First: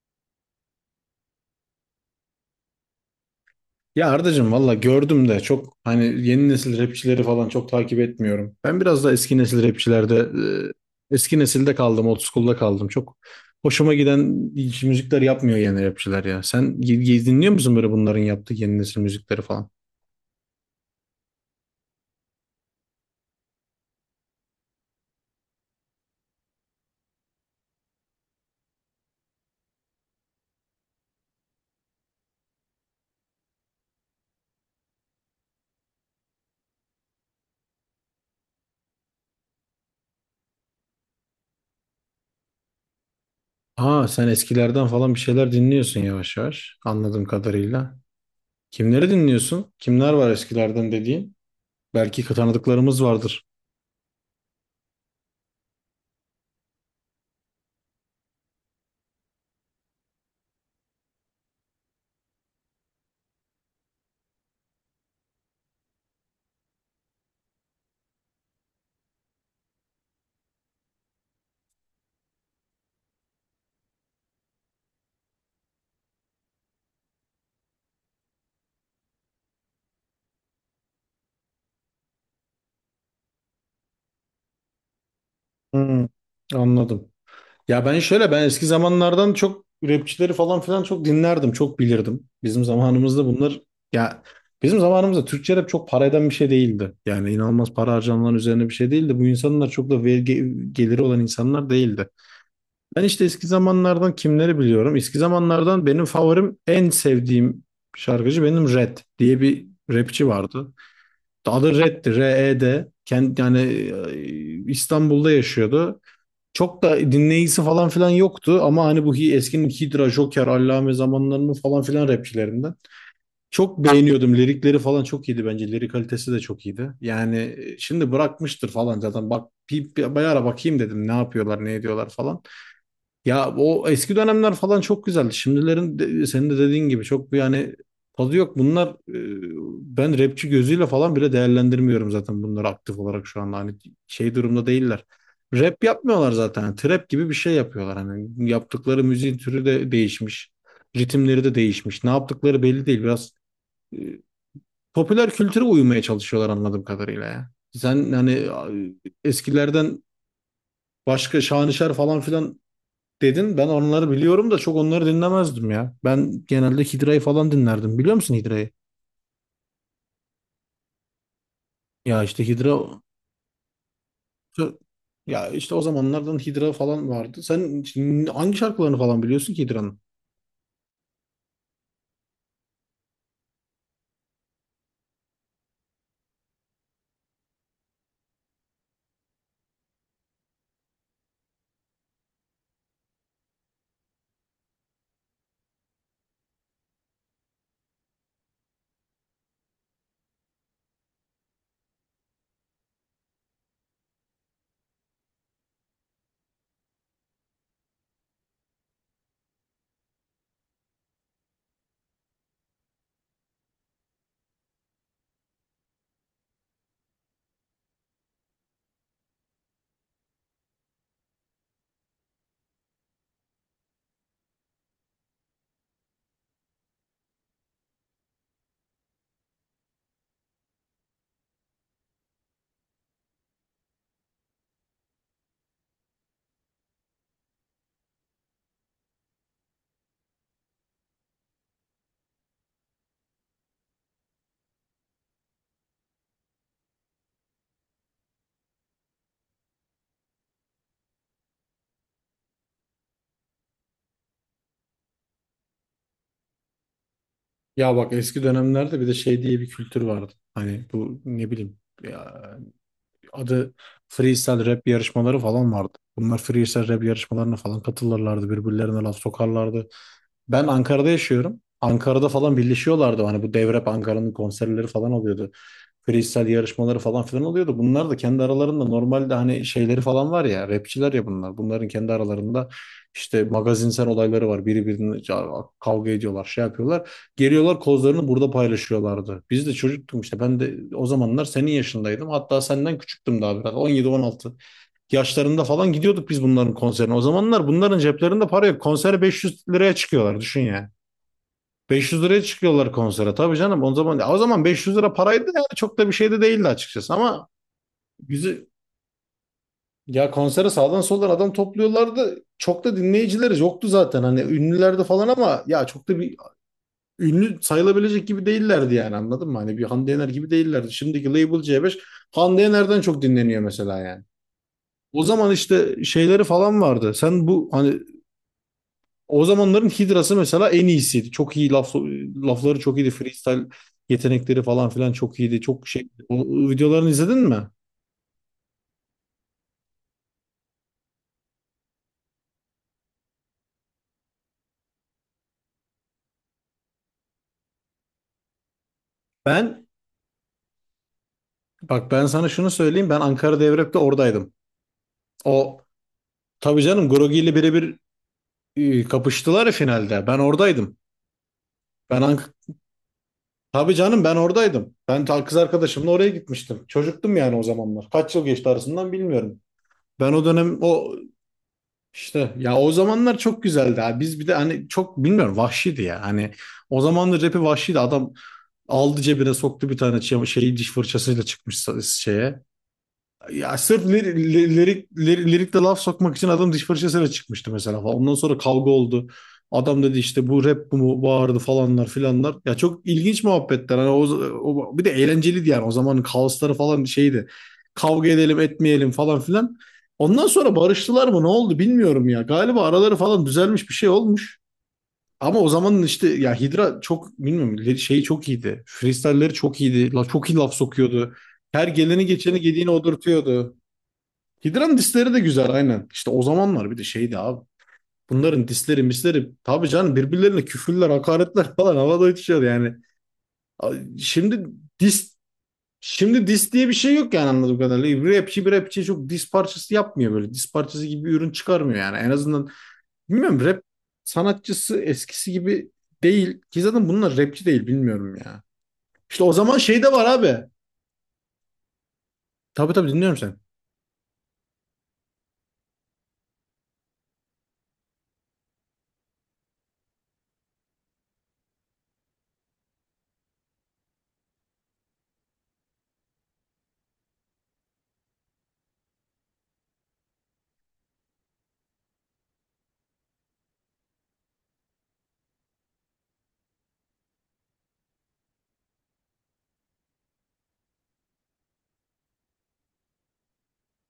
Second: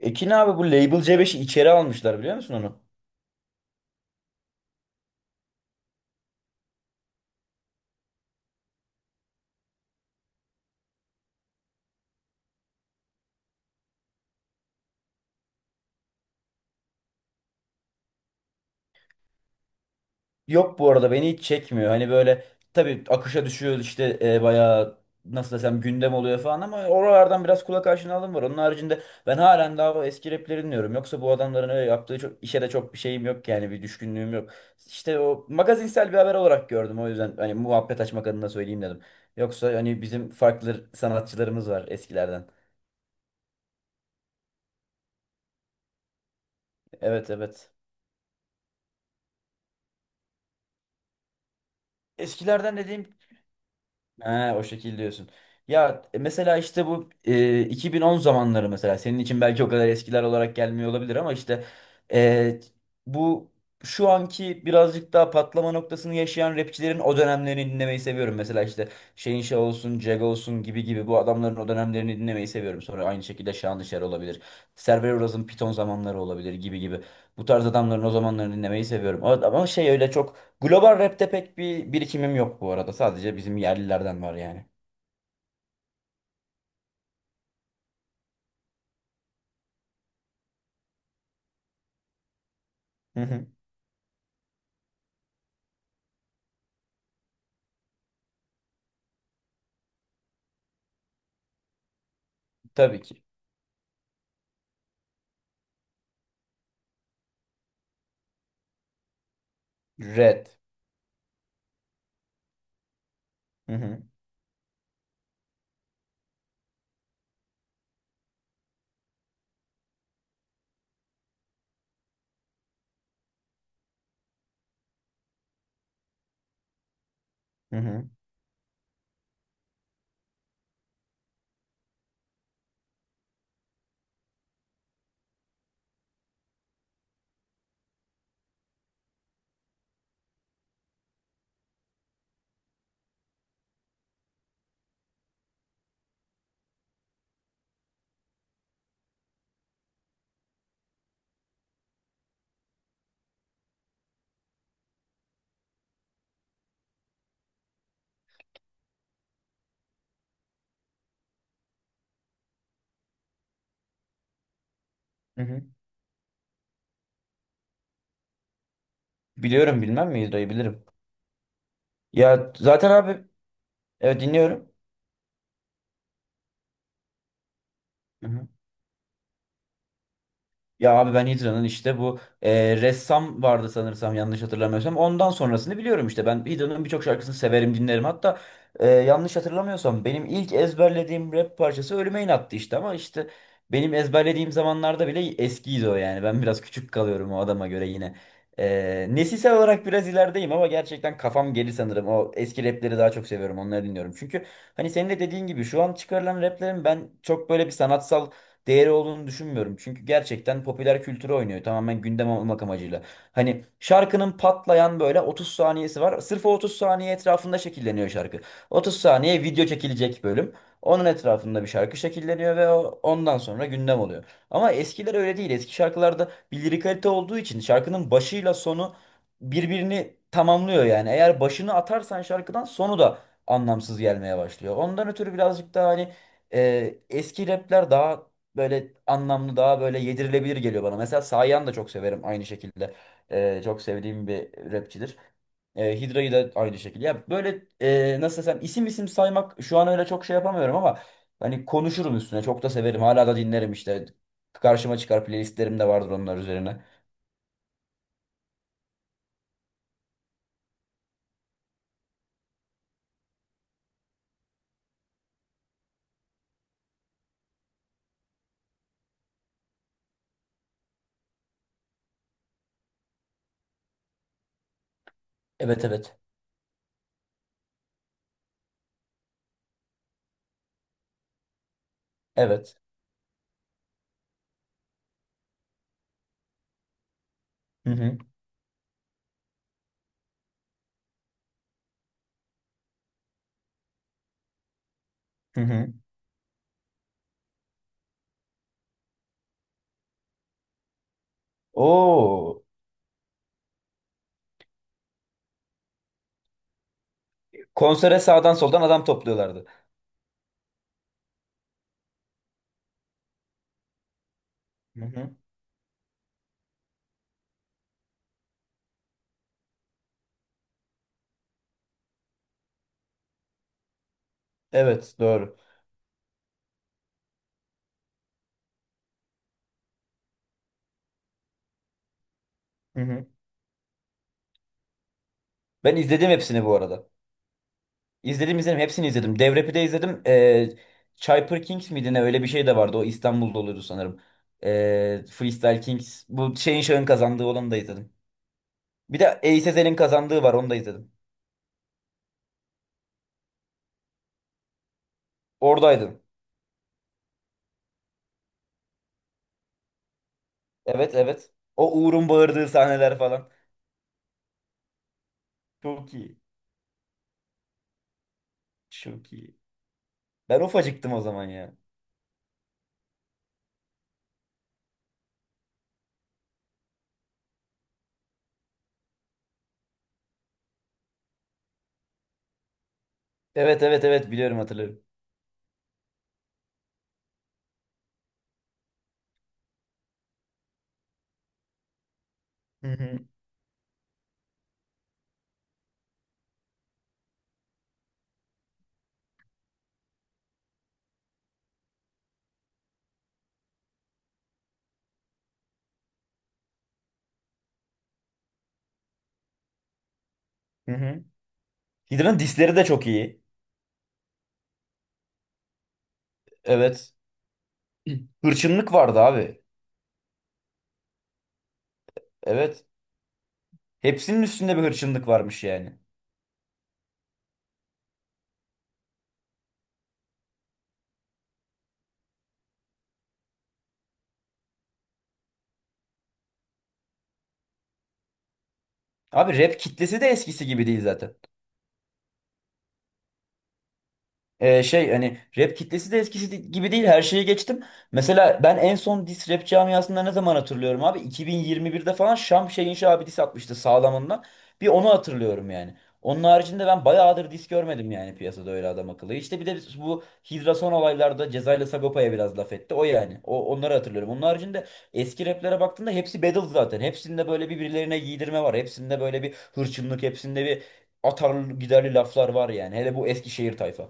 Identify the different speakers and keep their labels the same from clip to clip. Speaker 1: Ekin abi bu Label C5'i içeri almışlar biliyor musun onu?
Speaker 2: Ya Ardacığım valla gördüm de çok hani yeni nesil rapçileri falan çok takip etmiyorum. Ben biraz da eski nesil rapçilerde eski nesilde kaldım, old school'da kaldım. Çok hoşuma giden hiç müzikler yapmıyor yeni rapçiler ya. Sen dinliyor musun böyle bunların yaptığı yeni nesil müzikleri falan?
Speaker 1: Yok, bu arada beni hiç çekmiyor. Hani böyle tabii akışa düşüyor işte, bayağı nasıl desem gündem oluyor falan ama oralardan biraz kulak aşinalığım var. Onun haricinde ben halen daha o eski rapleri dinliyorum. Yoksa bu adamların öyle yaptığı çok, işe de çok bir şeyim yok yani, bir düşkünlüğüm yok. İşte o magazinsel bir haber olarak gördüm, o yüzden hani muhabbet açmak adına söyleyeyim dedim. Yoksa hani bizim farklı sanatçılarımız var eskilerden.
Speaker 2: Aa, sen eskilerden falan bir şeyler dinliyorsun yavaş yavaş anladığım
Speaker 1: Evet, evet.
Speaker 2: kadarıyla. Kimleri dinliyorsun? Kimler var eskilerden dediğin? Belki
Speaker 1: Eskilerden
Speaker 2: tanıdıklarımız
Speaker 1: dediğim...
Speaker 2: vardır.
Speaker 1: Ha, o şekil diyorsun. Ya, mesela işte bu 2010 zamanları mesela senin için belki o kadar eskiler olarak gelmiyor olabilir, ama işte e, bu şu anki birazcık daha patlama noktasını yaşayan rapçilerin o dönemlerini dinlemeyi seviyorum. Mesela işte Şehinşah olsun, Cega olsun, gibi gibi bu adamların o dönemlerini dinlemeyi seviyorum. Sonra aynı şekilde Şahandışar olabilir. Server Uraz'ın Piton zamanları olabilir, gibi gibi. Bu tarz adamların o zamanlarını dinlemeyi seviyorum. Ama şey öyle çok... Global rap'te pek bir birikimim yok bu arada. Sadece bizim yerlilerden var yani.
Speaker 2: Hmm, anladım. Ya ben şöyle, ben eski zamanlardan çok rapçileri falan filan çok dinlerdim, çok bilirdim.
Speaker 1: Hı hı.
Speaker 2: Ya Bizim zamanımızda Türkçe rap çok para eden bir şey değildi. Yani inanılmaz para harcanılan üzerine bir şey değildi. Bu insanlar çok da vergi geliri olan insanlar değildi.
Speaker 1: Tabii
Speaker 2: Ben
Speaker 1: ki.
Speaker 2: işte eski zamanlardan kimleri biliyorum? Eski zamanlardan benim favorim, en sevdiğim şarkıcı benim Red diye bir rapçi
Speaker 1: Red.
Speaker 2: vardı. Adı Red'di, R-E-D. Kendi, yani
Speaker 1: Hı hı.
Speaker 2: İstanbul'da yaşıyordu. Çok da dinleyicisi falan filan yoktu ama hani bu eskinin Hydra, Joker, Allame zamanlarının falan filan rapçilerinden. Çok beğeniyordum. Lirikleri falan çok iyiydi bence. Lirik kalitesi de çok iyiydi. Yani
Speaker 1: Hı hı.
Speaker 2: şimdi bırakmıştır falan zaten. Bak bir ara bakayım dedim ne yapıyorlar, ne ediyorlar falan. Ya o eski dönemler falan çok güzeldi. Şimdilerin senin de dediğin gibi çok bir, yani, tadı yok. Bunlar ben rapçi gözüyle falan bile değerlendirmiyorum zaten bunları, aktif olarak şu anda hani şey durumda değiller. Rap yapmıyorlar zaten. Yani trap gibi bir şey yapıyorlar. Hani yaptıkları müziğin türü de değişmiş. Ritimleri de değişmiş. Ne yaptıkları belli değil. Biraz e, popüler kültüre uymaya çalışıyorlar anladığım kadarıyla ya. Sen hani eskilerden başka şanışer falan filan dedin. Ben onları biliyorum da çok onları
Speaker 1: Hı hı.
Speaker 2: dinlemezdim ya. Ben genelde Hidra'yı falan dinlerdim. Biliyor musun Hidra'yı?
Speaker 1: Biliyorum, bilmem mi? Yüzde bilirim.
Speaker 2: Ya işte
Speaker 1: Ya zaten
Speaker 2: Hidra
Speaker 1: abi, evet, dinliyorum.
Speaker 2: ya işte o zamanlardan Hidra falan vardı. Sen şimdi hangi şarkılarını falan biliyorsun ki Hidra'nın?
Speaker 1: Ya abi, ben Hidra'nın işte bu ressam vardı sanırsam, yanlış hatırlamıyorsam. Ondan sonrasını biliyorum işte. Ben Hidra'nın birçok şarkısını severim, dinlerim. Hatta yanlış hatırlamıyorsam benim ilk ezberlediğim rap parçası Ölüme İnattı işte. Ama işte benim ezberlediğim zamanlarda bile eskiydi o yani. Ben biraz küçük kalıyorum o adama göre yine. Nesilsel olarak biraz ilerideyim ama gerçekten kafam geri sanırım. O eski rapleri daha çok seviyorum, onları dinliyorum. Çünkü hani senin de dediğin gibi şu an çıkarılan raplerin ben çok böyle bir sanatsal değeri olduğunu düşünmüyorum. Çünkü gerçekten popüler kültürü oynuyor. Tamamen gündem olmak amacıyla. Hani şarkının patlayan böyle 30 saniyesi var. Sırf o 30 saniye etrafında şekilleniyor şarkı. 30 saniye video çekilecek bölüm. Onun etrafında bir şarkı şekilleniyor ve ondan sonra gündem oluyor. Ama eskiler öyle değil. Eski şarkılarda bir lirikalite olduğu için şarkının başıyla sonu birbirini tamamlıyor yani. Eğer başını atarsan şarkıdan, sonu da anlamsız gelmeye başlıyor. Ondan ötürü birazcık daha hani eski rapler daha böyle anlamlı, daha böyle yedirilebilir geliyor bana. Mesela Sayan da çok severim aynı şekilde. Çok sevdiğim bir rapçidir. Hidra'yı da aynı şekilde. Ya böyle nasıl desem, isim isim saymak şu an öyle çok şey yapamıyorum ama hani konuşurum üstüne. Çok da severim. Hala da dinlerim işte. Karşıma çıkar, playlistlerim de vardır onlar üzerine.
Speaker 2: Ya bak, eski dönemlerde bir de şey diye bir kültür vardı. Hani bu ne bileyim ya, adı freestyle rap yarışmaları falan vardı. Bunlar freestyle rap yarışmalarına falan katılırlardı. Birbirlerine laf sokarlardı. Ben Ankara'da yaşıyorum. Ankara'da falan birleşiyorlardı. Hani bu Devrep Ankara'nın konserleri falan oluyordu.
Speaker 1: Evet, evet.
Speaker 2: Freestyle yarışmaları falan filan oluyordu. Bunlar da kendi aralarında normalde hani şeyleri falan var ya. Rapçiler ya bunlar. Bunların kendi aralarında
Speaker 1: Evet.
Speaker 2: işte magazinsel olayları var. Biri birine kavga ediyorlar, şey yapıyorlar. Geliyorlar
Speaker 1: Hı hı.
Speaker 2: kozlarını burada paylaşıyorlardı. Biz de çocuktum işte. Ben de o zamanlar senin yaşındaydım. Hatta senden küçüktüm daha biraz. 17-16
Speaker 1: Hı
Speaker 2: yaşlarında
Speaker 1: hı.
Speaker 2: falan gidiyorduk biz bunların konserine. O zamanlar bunların ceplerinde para yok. Konsere 500 liraya çıkıyorlar düşün yani. 500 liraya
Speaker 1: Oo.
Speaker 2: çıkıyorlar konsere. Tabii canım, o zaman o zaman 500 lira paraydı, yani çok da bir şey de değildi açıkçası ama
Speaker 1: Konsere sağdan
Speaker 2: bizi
Speaker 1: soldan adam topluyorlardı.
Speaker 2: ya konsere sağdan soldan adam topluyorlardı. Çok da dinleyicileri yoktu zaten. Hani ünlülerdi
Speaker 1: Hı
Speaker 2: falan
Speaker 1: hı.
Speaker 2: ama ya çok da bir ünlü sayılabilecek gibi değillerdi yani, anladın mı? Hani bir Hande Yener gibi değillerdi. Şimdiki Label C5 Hande Yener'den çok dinleniyor mesela yani.
Speaker 1: Evet,
Speaker 2: O zaman
Speaker 1: doğru.
Speaker 2: işte şeyleri falan vardı. Sen bu hani O zamanların Hidra'sı mesela en iyisiydi. Çok iyi lafları çok
Speaker 1: Hı
Speaker 2: iyiydi.
Speaker 1: hı.
Speaker 2: Freestyle yetenekleri falan filan çok iyiydi. Çok
Speaker 1: Ben
Speaker 2: şey.
Speaker 1: izledim
Speaker 2: O
Speaker 1: hepsini bu arada.
Speaker 2: videolarını izledin mi?
Speaker 1: İzledim, izledim, hepsini izledim. Devrepi de izledim. Cyper Kings miydi ne, öyle bir şey de vardı. O İstanbul'da oluyordu sanırım. Freestyle Kings. Bu şeyin, şahın kazandığı olanı da izledim. Bir de Ace
Speaker 2: Ben
Speaker 1: Ezel'in kazandığı var, onu da izledim.
Speaker 2: Bak, ben sana şunu söyleyeyim. Ben Ankara Devrep'te oradaydım. O
Speaker 1: Oradaydım.
Speaker 2: tabii canım, Grogi ile birebir kapıştılar ya finalde. Ben oradaydım.
Speaker 1: Evet, evet. O
Speaker 2: Ben
Speaker 1: Uğur'un
Speaker 2: Ank
Speaker 1: bağırdığı sahneler falan.
Speaker 2: Tabii canım, ben oradaydım. Ben kız arkadaşımla
Speaker 1: Çok
Speaker 2: oraya
Speaker 1: iyi.
Speaker 2: gitmiştim. Çocuktum yani o zamanlar. Kaç yıl geçti arasından
Speaker 1: Çok iyi.
Speaker 2: bilmiyorum. Ben o
Speaker 1: Ben
Speaker 2: dönem
Speaker 1: ufacıktım
Speaker 2: o
Speaker 1: o zaman ya.
Speaker 2: İşte ya, o zamanlar çok güzeldi abi. Biz bir de hani, çok bilmiyorum, vahşiydi ya. Hani o zamanlar rapi vahşiydi. Adam aldı, cebine soktu bir tane şey, diş fırçasıyla çıkmış şeye. Ya
Speaker 1: Evet,
Speaker 2: sırf
Speaker 1: evet, evet, biliyorum, hatırlıyorum.
Speaker 2: lirikte laf sokmak için adam diş fırçasıyla çıkmıştı mesela falan. Ondan sonra kavga oldu. Adam dedi işte bu rap bu mu, bağırdı falanlar filanlar. Ya
Speaker 1: Hı
Speaker 2: çok
Speaker 1: hı.
Speaker 2: ilginç muhabbetler. Hani o, bir de eğlenceliydi yani. O zamanın kaosları falan şeydi. Kavga edelim etmeyelim falan filan. Ondan sonra barıştılar mı ne oldu bilmiyorum ya. Galiba araları falan düzelmiş, bir şey olmuş. Ama o zamanın işte, ya Hidra, çok bilmiyorum, şeyi çok iyiydi. Freestyle'leri çok iyiydi. La, çok iyi laf
Speaker 1: Hı hı.
Speaker 2: sokuyordu. Her geleni
Speaker 1: Hydra'nın
Speaker 2: geçeni
Speaker 1: disleri de
Speaker 2: gediğini
Speaker 1: çok iyi.
Speaker 2: odurtuyordu. Hidra'nın disleri de güzel, aynen. İşte o zamanlar bir de
Speaker 1: Evet.
Speaker 2: şeydi abi. Bunların
Speaker 1: Hırçınlık
Speaker 2: disleri
Speaker 1: vardı
Speaker 2: misleri
Speaker 1: abi.
Speaker 2: tabii canım, birbirlerine küfürler, hakaretler falan havada uçuşuyordu
Speaker 1: Evet.
Speaker 2: yani.
Speaker 1: Hepsinin
Speaker 2: Şimdi
Speaker 1: üstünde bir hırçınlık
Speaker 2: dis
Speaker 1: varmış yani.
Speaker 2: Şimdi dis diye bir şey yok yani, anladığım kadarıyla. Bir rapçi çok dis parçası yapmıyor böyle. Dis parçası gibi bir ürün çıkarmıyor yani. En azından, bilmiyorum, rap sanatçısı eskisi gibi değil. Ki zaten bunlar rapçi değil, bilmiyorum ya. İşte o
Speaker 1: Abi
Speaker 2: zaman
Speaker 1: rap
Speaker 2: şey de
Speaker 1: kitlesi
Speaker 2: var
Speaker 1: de
Speaker 2: abi.
Speaker 1: eskisi gibi değil zaten.
Speaker 2: Tabii tabii, dinliyorum seni.
Speaker 1: Şey hani rap kitlesi de eskisi gibi değil, her şeye geçtim. Mesela ben en son diss rap camiasında ne zaman hatırlıyorum abi? 2021'de falan Şam Şeyinşi abi diss atmıştı sağlamında. Bir onu hatırlıyorum yani. Onun haricinde ben bayağıdır diss görmedim yani piyasada öyle adam akıllı. İşte bir de biz bu Hidra son olaylarda Ceza ile Sagopa'ya biraz laf etti. O yani. Onları hatırlıyorum. Onun haricinde eski raplere baktığında hepsi battle zaten. Hepsinde böyle birbirlerine giydirme var. Hepsinde böyle bir hırçınlık, hepsinde bir atarlı giderli laflar var yani. Hele bu Eskişehir tayfa.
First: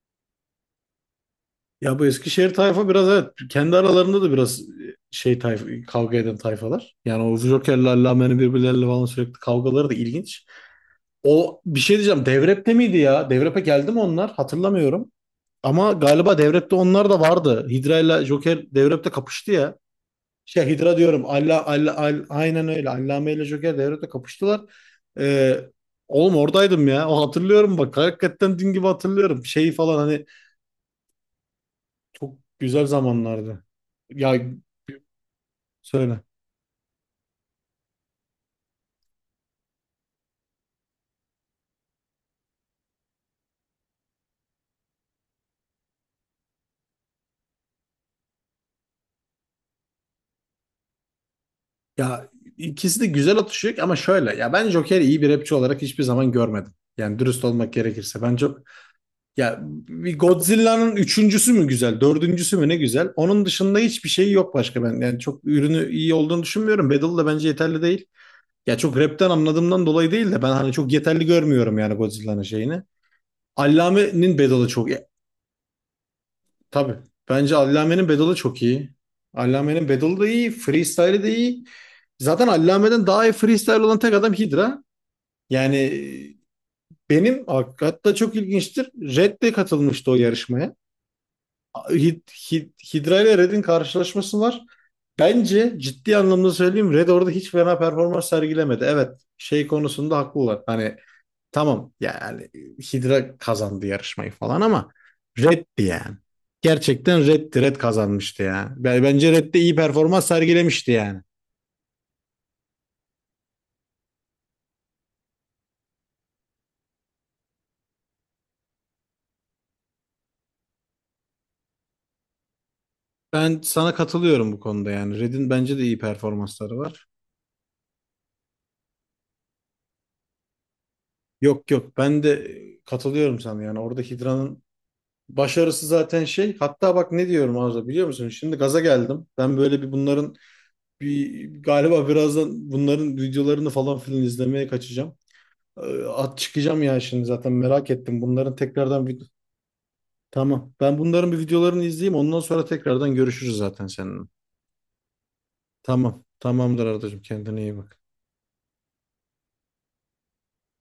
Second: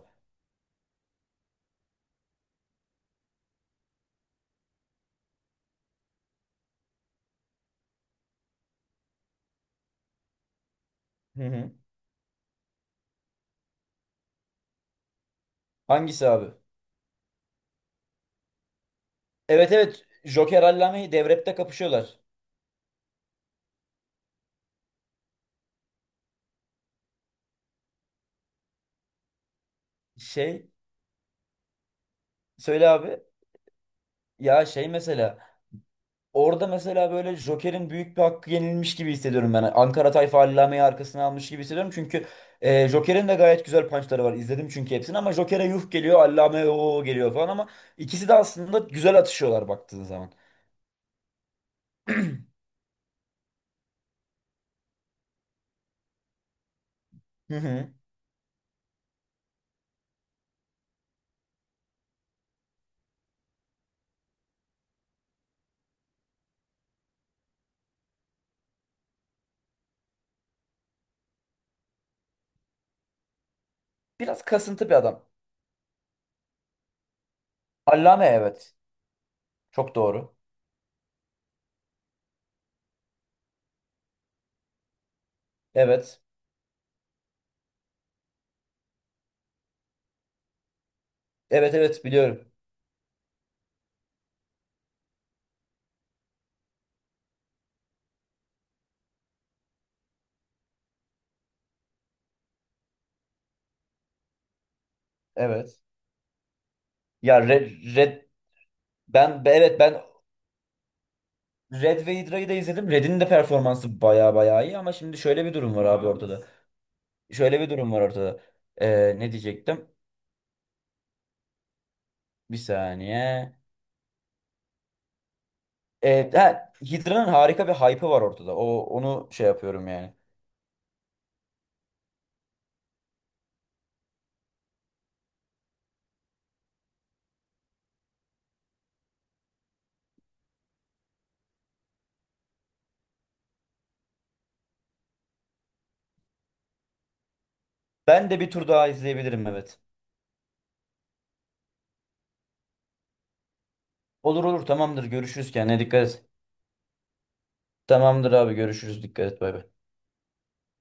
Speaker 2: Ya bu Eskişehir tayfa biraz evet, kendi aralarında da biraz şey tayfa, kavga eden tayfalar. Yani o Joker'le Allame'nin birbirleriyle falan sürekli kavgaları da ilginç.
Speaker 1: Hı
Speaker 2: O,
Speaker 1: hı.
Speaker 2: bir şey diyeceğim, Devrep'te miydi ya? Devrep'e geldi mi onlar? Hatırlamıyorum. Ama
Speaker 1: Hangisi
Speaker 2: galiba
Speaker 1: abi?
Speaker 2: Devrep'te onlar da vardı. Hidra ile Joker Devrep'te kapıştı
Speaker 1: Evet,
Speaker 2: ya.
Speaker 1: evet, Joker
Speaker 2: Şey Hidra
Speaker 1: Allame'yi
Speaker 2: diyorum.
Speaker 1: devrepte
Speaker 2: Allah Allah,
Speaker 1: kapışıyorlar.
Speaker 2: Aynen öyle. Allame ile Joker Devrep'te kapıştılar. Ee, oğlum, oradaydım ya. O, hatırlıyorum bak. Hakikaten dün gibi hatırlıyorum. Şeyi falan hani
Speaker 1: Şey,
Speaker 2: Çok güzel
Speaker 1: söyle abi.
Speaker 2: zamanlardı. Ya
Speaker 1: Ya şey mesela,
Speaker 2: söyle.
Speaker 1: orada mesela böyle Joker'in büyük bir hakkı yenilmiş gibi hissediyorum ben. Ankara tayfa Allame'yi arkasına almış gibi hissediyorum. Çünkü Joker'in de gayet güzel punchları var. İzledim çünkü hepsini, ama Joker'e yuh geliyor, Allame o geliyor falan, ama ikisi de aslında güzel atışıyorlar baktığın zaman.
Speaker 2: Ya ikisi de güzel atışıyor ama şöyle. Ya ben Joker'i iyi bir rapçi olarak hiçbir zaman görmedim. Yani dürüst
Speaker 1: Hı
Speaker 2: olmak
Speaker 1: hı.
Speaker 2: gerekirse. Ben çok, ya, bir Godzilla'nın üçüncüsü mü güzel, dördüncüsü mü ne güzel. Onun dışında hiçbir şey yok başka ben. Yani çok ürünü iyi olduğunu düşünmüyorum. Battle da bence yeterli değil. Ya çok rapten anladığımdan dolayı değil de ben hani çok yeterli görmüyorum yani Godzilla'nın şeyini. Allame'nin
Speaker 1: Biraz
Speaker 2: Battle'ı
Speaker 1: kasıntı
Speaker 2: çok.
Speaker 1: bir adam.
Speaker 2: Tabii. Bence Allame'nin
Speaker 1: Allame,
Speaker 2: Bedalı çok
Speaker 1: evet.
Speaker 2: iyi. Allame'nin
Speaker 1: Çok
Speaker 2: Bedalı da
Speaker 1: doğru.
Speaker 2: iyi. Freestyle'i de iyi. Zaten Allame'den daha iyi freestyle olan tek adam Hydra. Yani
Speaker 1: Evet.
Speaker 2: benim hatta çok ilginçtir. Red de katılmıştı o yarışmaya.
Speaker 1: Evet, evet, biliyorum.
Speaker 2: Hydra ile Red'in karşılaşması var. Bence ciddi anlamda söyleyeyim, Red orada hiç fena performans sergilemedi. Evet, şey konusunda haklılar. Hani, tamam yani, Hydra kazandı yarışmayı falan ama
Speaker 1: Evet.
Speaker 2: Red'di yani. Gerçekten
Speaker 1: Ya
Speaker 2: Red'di. Red
Speaker 1: Red,
Speaker 2: kazanmıştı ya. Bence Red de iyi
Speaker 1: Evet, ben
Speaker 2: performans sergilemişti yani.
Speaker 1: Red ve Hydra'yı da izledim. Red'in de performansı baya baya iyi, ama şimdi şöyle bir durum var abi ortada. Şöyle bir durum var ortada. Ne diyecektim? Bir saniye.
Speaker 2: Ben sana katılıyorum bu konuda yani. Red'in bence de iyi
Speaker 1: Ha,
Speaker 2: performansları var.
Speaker 1: Hydra'nın harika bir hype'ı var ortada. O onu şey yapıyorum yani.
Speaker 2: Yok yok, ben de katılıyorum sana yani. Orada Hydra'nın başarısı zaten şey. Hatta bak ne diyorum Arda, biliyor musun? Şimdi gaza geldim. Ben böyle bir bunların bir galiba birazdan bunların videolarını falan filan izlemeye kaçacağım. At çıkacağım ya şimdi, zaten merak ettim.
Speaker 1: Ben de bir
Speaker 2: Bunların
Speaker 1: tur daha
Speaker 2: tekrardan
Speaker 1: izleyebilirim, evet.
Speaker 2: Tamam. Ben bunların bir videolarını izleyeyim. Ondan sonra tekrardan görüşürüz zaten seninle.
Speaker 1: Olur, olur, tamamdır, görüşürüz, kendine dikkat
Speaker 2: Tamam.
Speaker 1: et.
Speaker 2: Tamamdır Ardacığım. Kendine iyi bak.
Speaker 1: Tamamdır abi, görüşürüz, dikkat et, bay bay.